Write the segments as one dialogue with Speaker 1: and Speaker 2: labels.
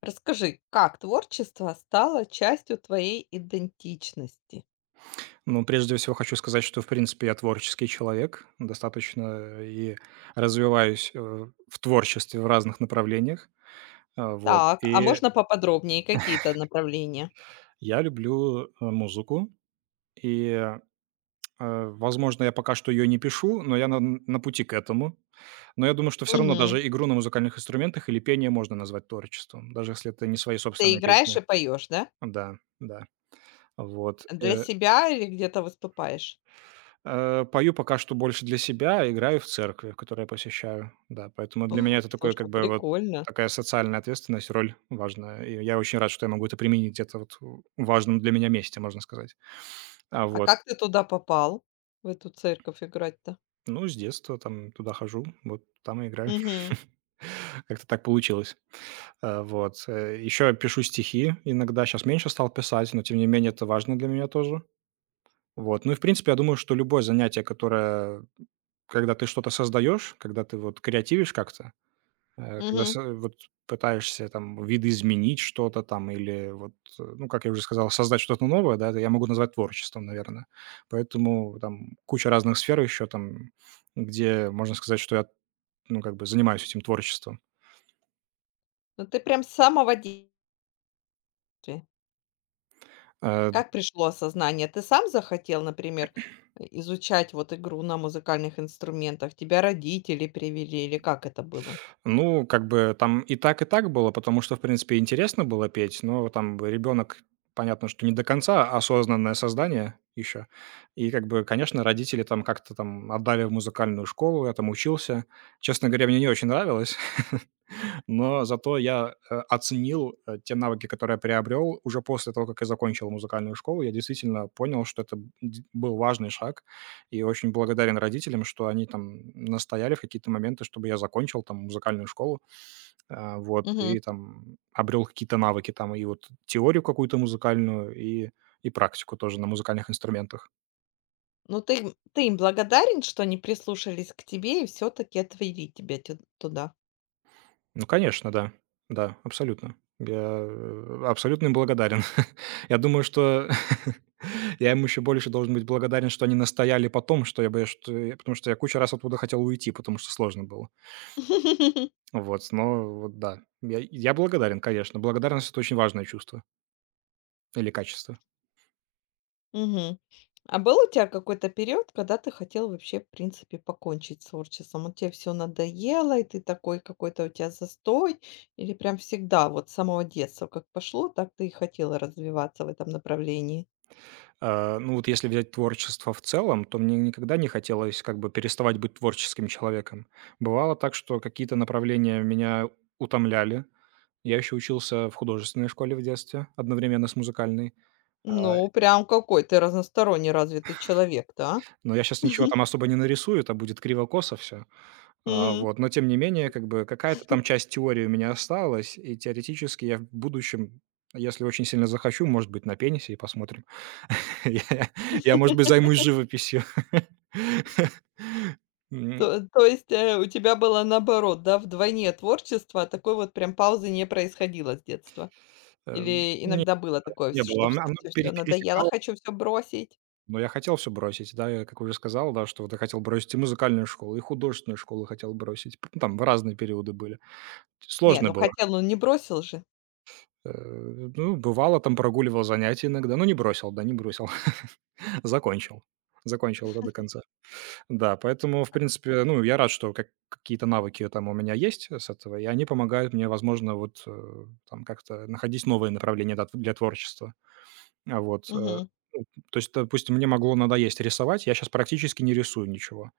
Speaker 1: Расскажи, как творчество стало частью твоей идентичности?
Speaker 2: Ну, прежде всего хочу сказать, что, в принципе, я творческий человек, достаточно и развиваюсь, в творчестве в разных направлениях. А, вот,
Speaker 1: Так, а
Speaker 2: и
Speaker 1: можно поподробнее какие-то направления?
Speaker 2: я люблю, музыку, и, возможно, я пока что ее не пишу, но я на пути к этому. Но я думаю, что все равно
Speaker 1: Мгм.
Speaker 2: даже игру на музыкальных инструментах или пение можно назвать творчеством, даже если это не свои
Speaker 1: Ты
Speaker 2: собственные
Speaker 1: играешь
Speaker 2: песни.
Speaker 1: и поешь, да?
Speaker 2: Да, да. Вот,
Speaker 1: Для
Speaker 2: э
Speaker 1: себя или где-то выступаешь?
Speaker 2: Э, пою пока что больше для себя, играю в церкви, которую я посещаю. Да, поэтому для
Speaker 1: О,
Speaker 2: меня это такое,
Speaker 1: слушай,
Speaker 2: как бы, вот
Speaker 1: прикольно.
Speaker 2: такая социальная ответственность, роль важная. И я очень рад, что я могу это применить где-то вот в важном для меня месте, можно сказать. А,
Speaker 1: А
Speaker 2: вот.
Speaker 1: как ты туда попал, в эту церковь играть-то?
Speaker 2: Ну, с детства там туда хожу, вот там и играю.
Speaker 1: Угу,
Speaker 2: Как-то так получилось. Вот. Еще пишу стихи иногда. Сейчас меньше стал писать, но тем не менее это важно для меня тоже. Вот. Ну и, в принципе, я думаю, что любое занятие, которое, когда ты что-то создаешь, когда ты вот креативишь как-то, когда
Speaker 1: угу.
Speaker 2: вот пытаешься там видоизменить что-то там или вот, ну, как я уже сказал, создать что-то новое, да, это я могу назвать творчеством, наверное. Поэтому там куча разных сфер еще там, где можно сказать, что я, ну, как бы занимаюсь этим творчеством.
Speaker 1: Ну ты прям с самого детства.
Speaker 2: Э,
Speaker 1: Как пришло осознание? Ты сам захотел, например, изучать вот игру на музыкальных инструментах? Тебя родители привели или как это было?
Speaker 2: Ну, как бы там и так было, потому что, в принципе, интересно было петь, но там ребенок, понятно, что не до конца а осознанное создание еще. И как бы, конечно, родители там как-то там отдали в музыкальную школу, я там учился. Честно говоря, мне не очень нравилось, но зато я оценил те навыки, которые я приобрел уже после того, как я закончил музыкальную школу. Я действительно понял, что это был важный шаг и очень благодарен родителям, что они там настояли в какие-то моменты, чтобы я закончил там музыкальную школу, а, вот,
Speaker 1: Мгм.
Speaker 2: и там обрел какие-то навыки там, и вот теорию какую-то музыкальную, и практику тоже на музыкальных инструментах.
Speaker 1: Ну, ты им благодарен, что они прислушались к тебе и все таки отвели тебя тю туда?
Speaker 2: Ну, конечно, да, да, абсолютно. Я абсолютно им благодарен. Я думаю, что я им еще больше должен быть благодарен, что они настояли потом, что я бы, что, я- потому что я кучу раз оттуда хотел уйти, потому что сложно было. Вот, но вот да. Я благодарен, конечно. Благодарность — это очень важное чувство или качество.
Speaker 1: Мгм. А был у тебя какой-то период, когда ты хотел вообще, в принципе, покончить с творчеством? Вот те всё надоело, и ты такой какой-то у тебя застой? Или прям всегда, вот с самого детства как пошло, так ты и хотела развиваться в этом направлении?
Speaker 2: А, ну, вот если взять творчество в целом, то мне никогда не хотелось как бы переставать быть творческим человеком. Бывало так, что какие-то направления меня утомляли. Я еще учился в художественной школе в детстве одновременно с музыкальной. А,
Speaker 1: Ну, прям какой ты разносторонне развитый человек-то, а?
Speaker 2: но я сейчас ничего там особо не нарисую, это будет криво-косо все. А, вот, но тем не менее, как бы какая-то там часть теории у меня осталась, и теоретически я в будущем, если очень сильно захочу, может быть, на пенисе и посмотрим. Я, я, может быть, займусь живописью. М,
Speaker 1: То есть, у тебя было наоборот, да, вдвойне творчество, а такой вот прям паузы не происходило с детства?
Speaker 2: э,
Speaker 1: Или
Speaker 2: Не,
Speaker 1: иногда было такое,
Speaker 2: не
Speaker 1: вс что
Speaker 2: было.
Speaker 1: все,
Speaker 2: Оно
Speaker 1: все, все надоело,
Speaker 2: пересекало,
Speaker 1: хочу все бросить?
Speaker 2: но я хотел все бросить, да, я, как уже сказал, да, что вот я хотел бросить и музыкальную школу, и художественную школу хотел бросить. Там в разные периоды были.
Speaker 1: Не,
Speaker 2: Сложно
Speaker 1: ну
Speaker 2: было.
Speaker 1: хотел, но не бросил же.
Speaker 2: Э, Ну, бывало, там прогуливал занятия иногда, но не бросил, да, не бросил. Закончил. Закончил это до конца. Да, поэтому, в принципе, ну, я рад, что как какие-то навыки там у меня есть с этого, и они помогают мне, возможно, вот, там как-то находить новые направления да для творчества. А вот,
Speaker 1: Мгм.
Speaker 2: ну, то есть, допустим, мне могло надоесть рисовать, я сейчас практически не рисую ничего.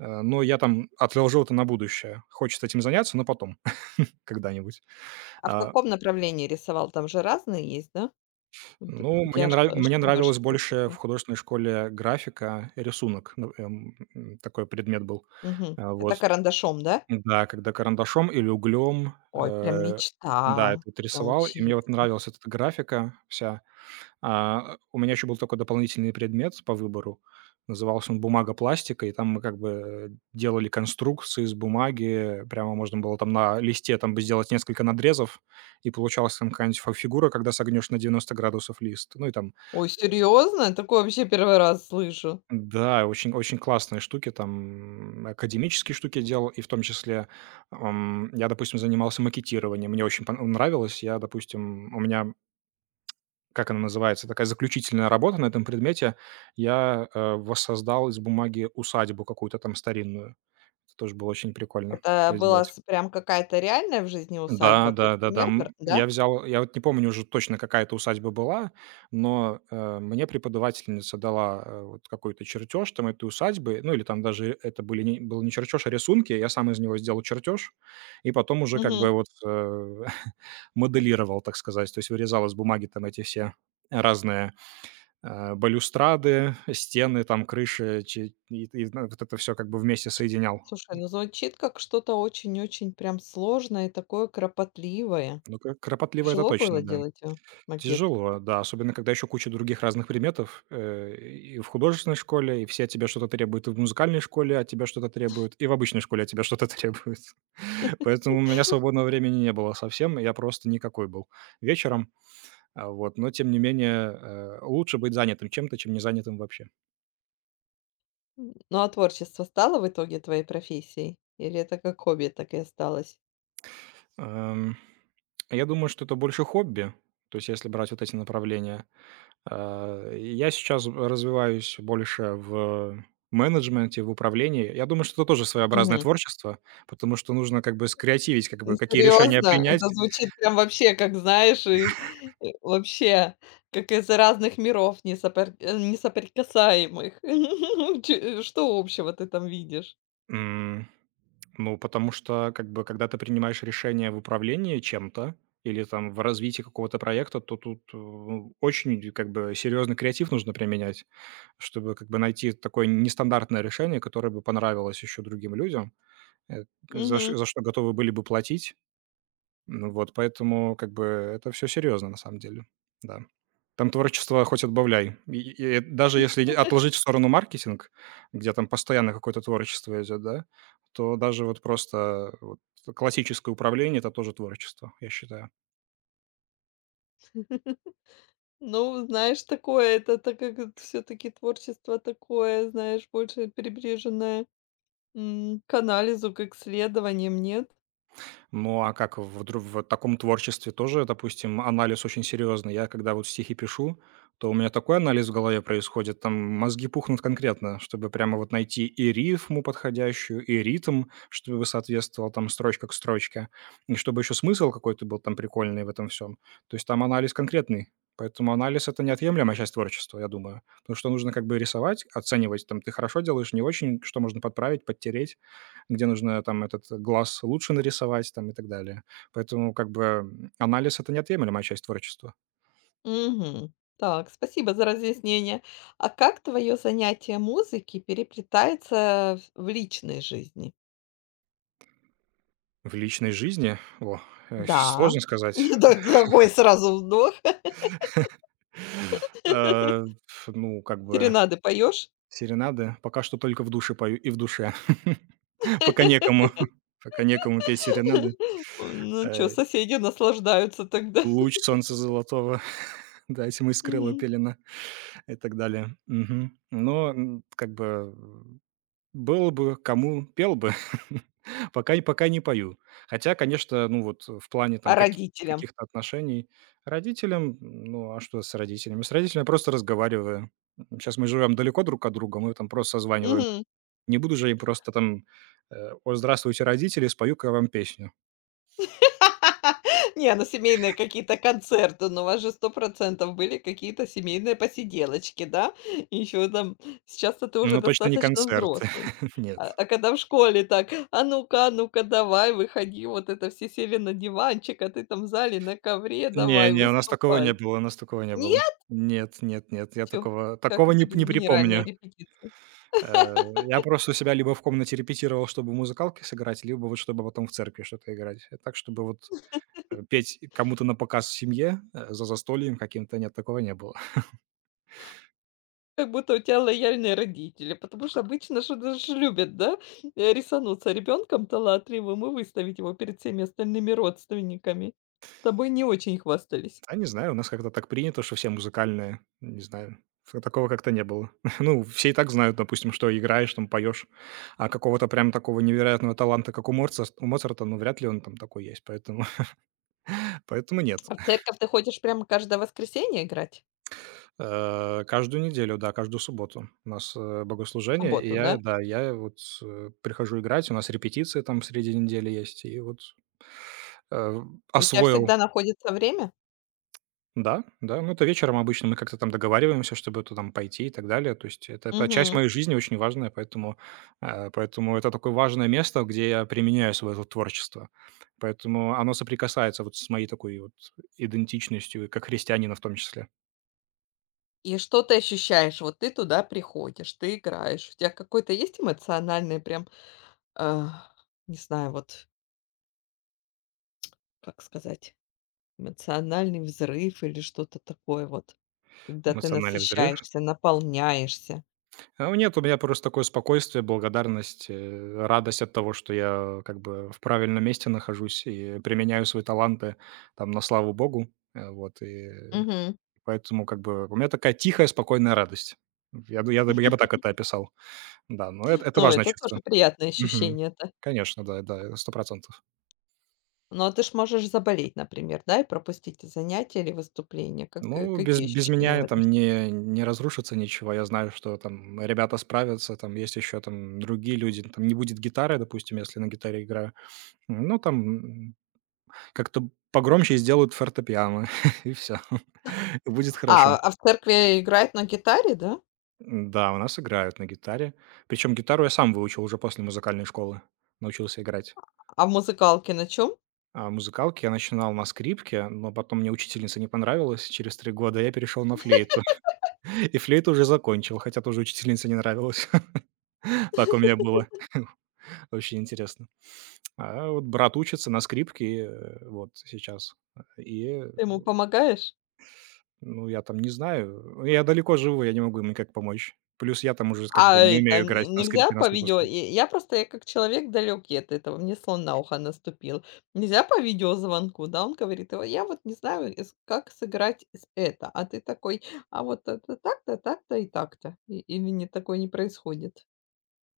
Speaker 2: Но я там отложил это на будущее. Хочется этим заняться, но потом, когда-нибудь.
Speaker 1: А в
Speaker 2: А
Speaker 1: каком направлении рисовал? Там же разные есть, да? Вот
Speaker 2: Ну,
Speaker 1: у тебя что
Speaker 2: мне
Speaker 1: что больше
Speaker 2: нравилось
Speaker 1: всего
Speaker 2: больше в
Speaker 1: впечатля
Speaker 2: художественной школе графика, рисунок. Ну, такой предмет был.
Speaker 1: Мгм.
Speaker 2: А,
Speaker 1: Это
Speaker 2: вот.
Speaker 1: карандашом, да?
Speaker 2: Да, когда карандашом или углем,
Speaker 1: Ой, прям
Speaker 2: да, это
Speaker 1: мечта
Speaker 2: вот рисовал, и мне вот
Speaker 1: научиться.
Speaker 2: нравилась эта графика вся. А, у меня еще был такой дополнительный предмет по выбору. Назывался он «Бумага, пластика», и там мы как бы, делали конструкции из бумаги. Прямо можно было там на листе там бы сделать несколько надрезов, и получалась там какая-нибудь фа фигура, когда согнешь на 90° лист. Ну и там.
Speaker 1: Ой, серьезно? Такое вообще первый раз слышу.
Speaker 2: Да, очень очень классные штуки там, академические штуки делал, и в том числе, я, допустим, занимался макетированием. Мне очень пон нравилось. Я, допустим, у меня, как она называется, такая заключительная работа на этом предмете. Я, воссоздал из бумаги усадьбу какую-то там старинную. Это тоже было очень прикольно.
Speaker 1: Это
Speaker 2: Я
Speaker 1: была с прям какая-то реальная в жизни
Speaker 2: Да,
Speaker 1: усадьба? Ты
Speaker 2: да, да-да.
Speaker 1: пример бра да?
Speaker 2: Я взял, я вот не помню уже точно, какая это усадьба была, но, мне преподавательница дала, вот какой-то чертеж там этой усадьбы. Ну, или там даже это был не чертеж, а рисунки. Я сам из него сделал чертеж и потом уже как
Speaker 1: Мгм.
Speaker 2: бы вот, моделировал, так сказать. То есть вырезал из бумаги там эти все разные, балюстрады, стены, там крыши, че и ну, вот это все как бы вместе соединял.
Speaker 1: Слушай, ну звучит как что-то очень-очень прям сложное и такое кропотливое.
Speaker 2: Ну, кр кропотливо это
Speaker 1: Тяжело было
Speaker 2: точно, да.
Speaker 1: делать, а, макет?
Speaker 2: Тяжело, да, особенно когда еще куча других разных предметов, и в художественной школе, и все от тебя что-то требуют, и в музыкальной школе от тебя что-то требуют, и в обычной школе от тебя что-то требуют. Поэтому у меня свободного времени не было совсем, я просто никакой был вечером, а, вот. Но тем не менее, лучше быть занятым чем-то, чем не занятым вообще.
Speaker 1: Ну, а творчество стало в итоге твоей профессией? Или это как хобби так и осталось?
Speaker 2: Эм, я думаю, что это больше хобби, то есть если брать вот эти направления. Я сейчас развиваюсь больше в менеджменте, в управлении. Я думаю, что это тоже своеобразное
Speaker 1: Мгм.
Speaker 2: творчество, потому что нужно как бы скреативить, как
Speaker 1: Ну,
Speaker 2: бы какие решения
Speaker 1: серьезно? Это
Speaker 2: принять.
Speaker 1: звучит прям вообще, как знаешь, и вообще, как из разных миров несоприкасаемых. Че что общего ты там видишь?
Speaker 2: М, ну, потому что как бы когда ты принимаешь решение в управлении чем-то или там в развитии какого-то проекта, то тут ну, очень как бы серьезный креатив нужно применять, чтобы как бы найти такое нестандартное решение, которое бы понравилось еще другим людям, э,
Speaker 1: Мгм.
Speaker 2: за что готовы были бы платить. Ну вот, поэтому как бы это все серьезно на самом деле, да. Там творчество хоть отбавляй. И даже если и отложить в сторону маркетинг, где там постоянно какое-то творчество идет, да, то даже вот просто вот классическое управление — это тоже творчество, я считаю.
Speaker 1: Ну, знаешь, такое, это так как все таки творчество такое, знаешь, больше прибреженное, к анализу, к исследованиям, нет?
Speaker 2: Ну, а как в таком творчестве тоже, допустим, анализ очень серьезный. Я когда вот стихи пишу, то у меня такой анализ в голове происходит, там мозги пухнут конкретно, чтобы прямо вот найти и рифму подходящую, и ритм, чтобы соответствовал там строчка к строчке, и чтобы еще смысл какой-то был там прикольный в этом всем. То есть там анализ конкретный. Поэтому анализ — это неотъемлемая часть творчества, я думаю. Потому что нужно как бы рисовать, оценивать, там, ты хорошо делаешь, не очень, что можно подправить, подтереть где нужно там этот глаз лучше нарисовать там и так далее. Поэтому как бы анализ — это неотъемлемая часть творчества.
Speaker 1: Мгм. Так, спасибо за разъяснение. А как твое занятие музыки переплетается в личной жизни?
Speaker 2: В личной жизни, о,
Speaker 1: Да.
Speaker 2: сложно сказать.
Speaker 1: Так, какой сразу вздох.
Speaker 2: Э, Ну, как бы
Speaker 1: Серенады поешь?
Speaker 2: серенады пока что только в душе пою и в душе. Пока некому, пока некому петь серенады.
Speaker 1: Ну что,
Speaker 2: Э,
Speaker 1: соседи наслаждаются тогда.
Speaker 2: Луч солнца золотого, да, тьмы скрыла
Speaker 1: Мгм.
Speaker 2: пелена и так далее. Мгм. Но как бы было бы кому — пел бы, пока и пока не пою. Хотя, конечно, ну вот в плане там
Speaker 1: А родителям?
Speaker 2: каких-то отношений родителям, ну, а что с родителями? С родителями я просто разговариваю. Сейчас мы живем далеко друг от друга, мы там просто созваниваем.
Speaker 1: Мгм.
Speaker 2: Не буду же я им просто там, «О, здравствуйте, родители, спою-ка я вам песню».
Speaker 1: Не, ну семейные какие-то концерты, но у вас же сто процентов были какие-то семейные посиделочки, да? И еще там сейчас-то ты уже
Speaker 2: Но точно не
Speaker 1: достаточно
Speaker 2: концерт.
Speaker 1: взрослый.
Speaker 2: Нет.
Speaker 1: А когда в школе так: а ну-ка, давай, выходи". Вот это все сели на диванчик, а ты там в зале на ковре:
Speaker 2: Не,
Speaker 1: "Давай,
Speaker 2: не, у нас такого не
Speaker 1: выступай".
Speaker 2: было, у нас такого не было. Нет, нет, нет, я
Speaker 1: Нету?
Speaker 2: такого
Speaker 1: Как
Speaker 2: такого
Speaker 1: это
Speaker 2: не
Speaker 1: без
Speaker 2: не
Speaker 1: генеральной
Speaker 2: припомню.
Speaker 1: репетиции?
Speaker 2: Я просто у себя либо в комнате репетировал, чтобы музыкалки сыграть, либо вот чтобы потом в церкви что-то играть. Так, чтобы вот, петь кому-то на показ в семье, за застольем каким-то, нет, такого не было.
Speaker 1: Как будто у тя лояльные родители, потому что обычно ж даже ж любят, да, рисануться ребенком талантливым и выставить его перед всеми остальными родственниками. Тобой не очень хвастались.
Speaker 2: Да, не знаю, у нас как-то так принято, что все музыкальные, не знаю. Ф Такого как-то не было. Ну, все и так знают, допустим, что играешь, там поешь, а какого-то прям такого невероятного таланта, как у Моцарт у Моцарта, ну, вряд ли он там такой есть, поэтому поэтому нет.
Speaker 1: А в церковь ты ходишь прямо каждое воскресенье играть?
Speaker 2: Каждую неделю, да, каждую субботу у нас,
Speaker 1: В
Speaker 2: богослужение. И
Speaker 1: субботу,
Speaker 2: я,
Speaker 1: да?
Speaker 2: да, я вот, прихожу играть, у нас репетиции там среди недели есть. И вот, э,
Speaker 1: И у тебя
Speaker 2: освоил.
Speaker 1: всегда находится время?
Speaker 2: Да, да, ну, это вечером обычно мы как-то там договариваемся, чтобы это там пойти и так далее. То есть это часть
Speaker 1: Мгм.
Speaker 2: моей жизни очень важная, поэтому, поэтому это такое важное место, где я применяю свое вот творчество. Поэтому оно соприкасается вот с моей такой вот идентичностью, как христианина в том числе.
Speaker 1: И что ты ощущаешь? Вот ты туда приходишь, ты играешь. У тебя какой-то есть эмоциональный прям, а, не знаю, вот как сказать? Эмоциональный взрыв или что-то такое вот, когда ты
Speaker 2: Эмоциональный взрыв.
Speaker 1: насыщаешься, наполняешься.
Speaker 2: А, нет, у меня просто такое спокойствие, благодарность, радость от того, что я как бы в правильном месте нахожусь и применяю свои таланты там на славу богу. Вот, и
Speaker 1: Мгм.
Speaker 2: поэтому как бы у меня такая тихая, спокойная радость. Я бы так это описал. Да, но это
Speaker 1: Ну,
Speaker 2: важное
Speaker 1: это
Speaker 2: чувство.
Speaker 1: тоже приятное
Speaker 2: Мгм.
Speaker 1: ощущение-то.
Speaker 2: Конечно, да, да, 100 процентов.
Speaker 1: Ну, а ты ж можешь заболеть, например, да, и пропустить занятия или выступления. Как,
Speaker 2: Ну, без
Speaker 1: какие
Speaker 2: без
Speaker 1: ощущения в
Speaker 2: меня
Speaker 1: этом
Speaker 2: там
Speaker 1: сл
Speaker 2: не не разрушится ничего. Я знаю, что там ребята справятся, там есть еще там другие люди. Там не будет гитары, допустим, если на гитаре играю. Ну, там, как-то погромче сделают фортепиано, и все. И будет
Speaker 1: А,
Speaker 2: хорошо.
Speaker 1: а в церкви играет на гитаре, да?
Speaker 2: Да, у нас играют на гитаре. Причем гитару я сам выучил уже после музыкальной школы, научился играть.
Speaker 1: А в музыкалке на чем?
Speaker 2: А музыкалки я начинал на скрипке, но потом мне учительница не понравилась. Через 3 года я перешел на флейту. И флейту уже закончил, хотя тоже учительница не нравилась. Так у меня было. Очень интересно. А вот брат учится на скрипке, вот сейчас. И...
Speaker 1: Ты ему помогаешь?
Speaker 2: Ну, я там не знаю. Я далеко живу, я не могу им никак помочь. Плюс я там уже как
Speaker 1: А
Speaker 2: бы не
Speaker 1: это
Speaker 2: умею играть
Speaker 1: н
Speaker 2: на
Speaker 1: нельзя
Speaker 2: скрипке на
Speaker 1: по
Speaker 2: стопе.
Speaker 1: видео? И я просто, я как человек далекий от этого, мне слон на ухо наступил. Нельзя по видеозвонку, да? Он говорит: "Ой, я вот не знаю, эс как сыграть с это". А ты такой: "А вот это так-то, так-то и так-то". Или не такое не происходит?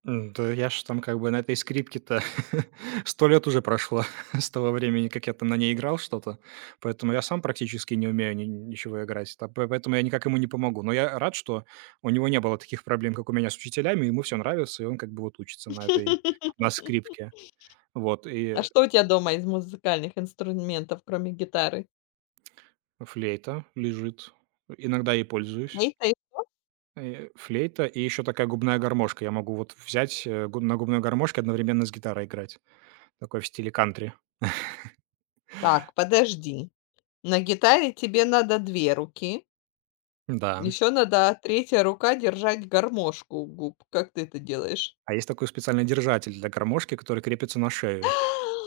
Speaker 2: Да я ж там как бы на этой скрипке-то 100 лет уже прошло с того времени, как я там на ней играл что-то. Поэтому я сам практически не умею ни ничего играть. Та по Поэтому я никак ему не помогу. Но я рад, что у него не было таких проблем, как у меня с учителями. Ему все нравится, и он как бы вот учится на скрипке. Вот, и
Speaker 1: А что у тебя дома из музыкальных инструментов, кроме гитары?
Speaker 2: флейта лежит. Иногда и пользуюсь.
Speaker 1: Флейта и
Speaker 2: Флейта и еще такая губная гармошка. Я могу вот взять, э, гу на губной гармошке одновременно с гитарой играть. Такой в стиле кантри.
Speaker 1: Так, подожди. На гитаре тебе надо 2 руки,
Speaker 2: Да.
Speaker 1: еще надо третья рука держать гармошку у губ. Как ты это делаешь?
Speaker 2: А есть такой специальный держатель для гармошки, который крепится на шею.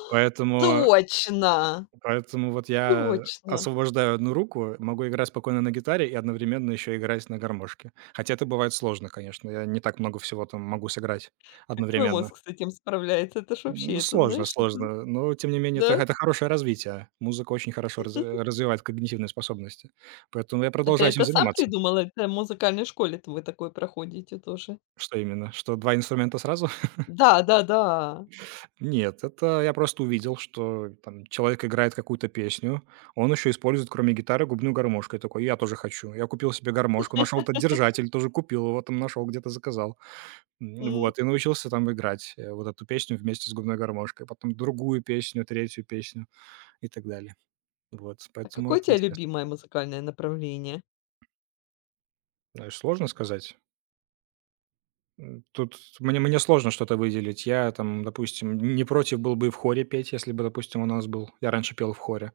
Speaker 2: Поэтому
Speaker 1: Точно,
Speaker 2: поэтому вот я
Speaker 1: точно.
Speaker 2: освобождаю одну руку, могу играть спокойно на гитаре и одновременно еще играть на гармошке. Хотя это бывает сложно, конечно. Я не так много всего там могу сыграть
Speaker 1: Как твой
Speaker 2: одновременно.
Speaker 1: мозг с этим справляется? Это ж вообще,
Speaker 2: Ну,
Speaker 1: это
Speaker 2: сложно,
Speaker 1: знаешь, это
Speaker 2: сложно. Но, тем не менее, это
Speaker 1: да?
Speaker 2: это хорошее развитие. Музыка очень хорошо развивает когнитивные способности. Поэтому я
Speaker 1: А ты
Speaker 2: продолжаю этим
Speaker 1: это сам
Speaker 2: заниматься.
Speaker 1: придумал? Это в музыкальной школе-то вы такое проходите тоже?
Speaker 2: Что именно? Что 2 инструмента сразу?
Speaker 1: Да, да-да.
Speaker 2: Нет, это я просто увидел, что там человек играет какую-то песню, он еще использует, кроме гитары, губную гармошку. Я такой: «Я тоже хочу». Я купил себе гармошку, нашел этот держатель, тоже купил его там, нашел где-то, заказал.
Speaker 1: М.
Speaker 2: Вот, и научился там играть, вот эту песню вместе с губной гармошкой, потом другую песню, третью песню и так далее. Вот,
Speaker 1: А
Speaker 2: поэтому
Speaker 1: какое у
Speaker 2: это
Speaker 1: тебя
Speaker 2: интересно.
Speaker 1: любимое музыкальное направление?
Speaker 2: Знаешь, сложно сказать. Тут мне сложно что-то выделить. Я там, допустим, не против был бы и в хоре петь, если бы, допустим, у нас был я раньше пел в хоре.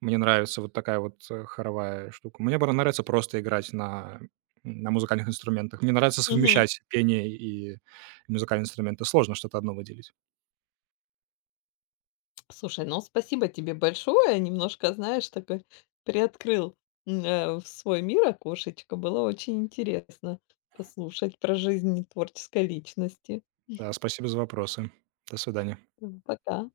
Speaker 2: Мне нравится вот такая вот, хоровая штука. Мне бра нравится просто играть на музыкальных инструментах. Мне нравится
Speaker 1: Мгм.
Speaker 2: совмещать пение и музыкальные инструменты. Сложно что-то одно выделить.
Speaker 1: Слушай, ну спасибо тебе большое. Немножко, знаешь, такой приоткрыл, в свой мир окошечко. Было очень интересно послушать про жизнь творческой личности.
Speaker 2: Да, спасибо за вопросы. До свидания.
Speaker 1: Пока.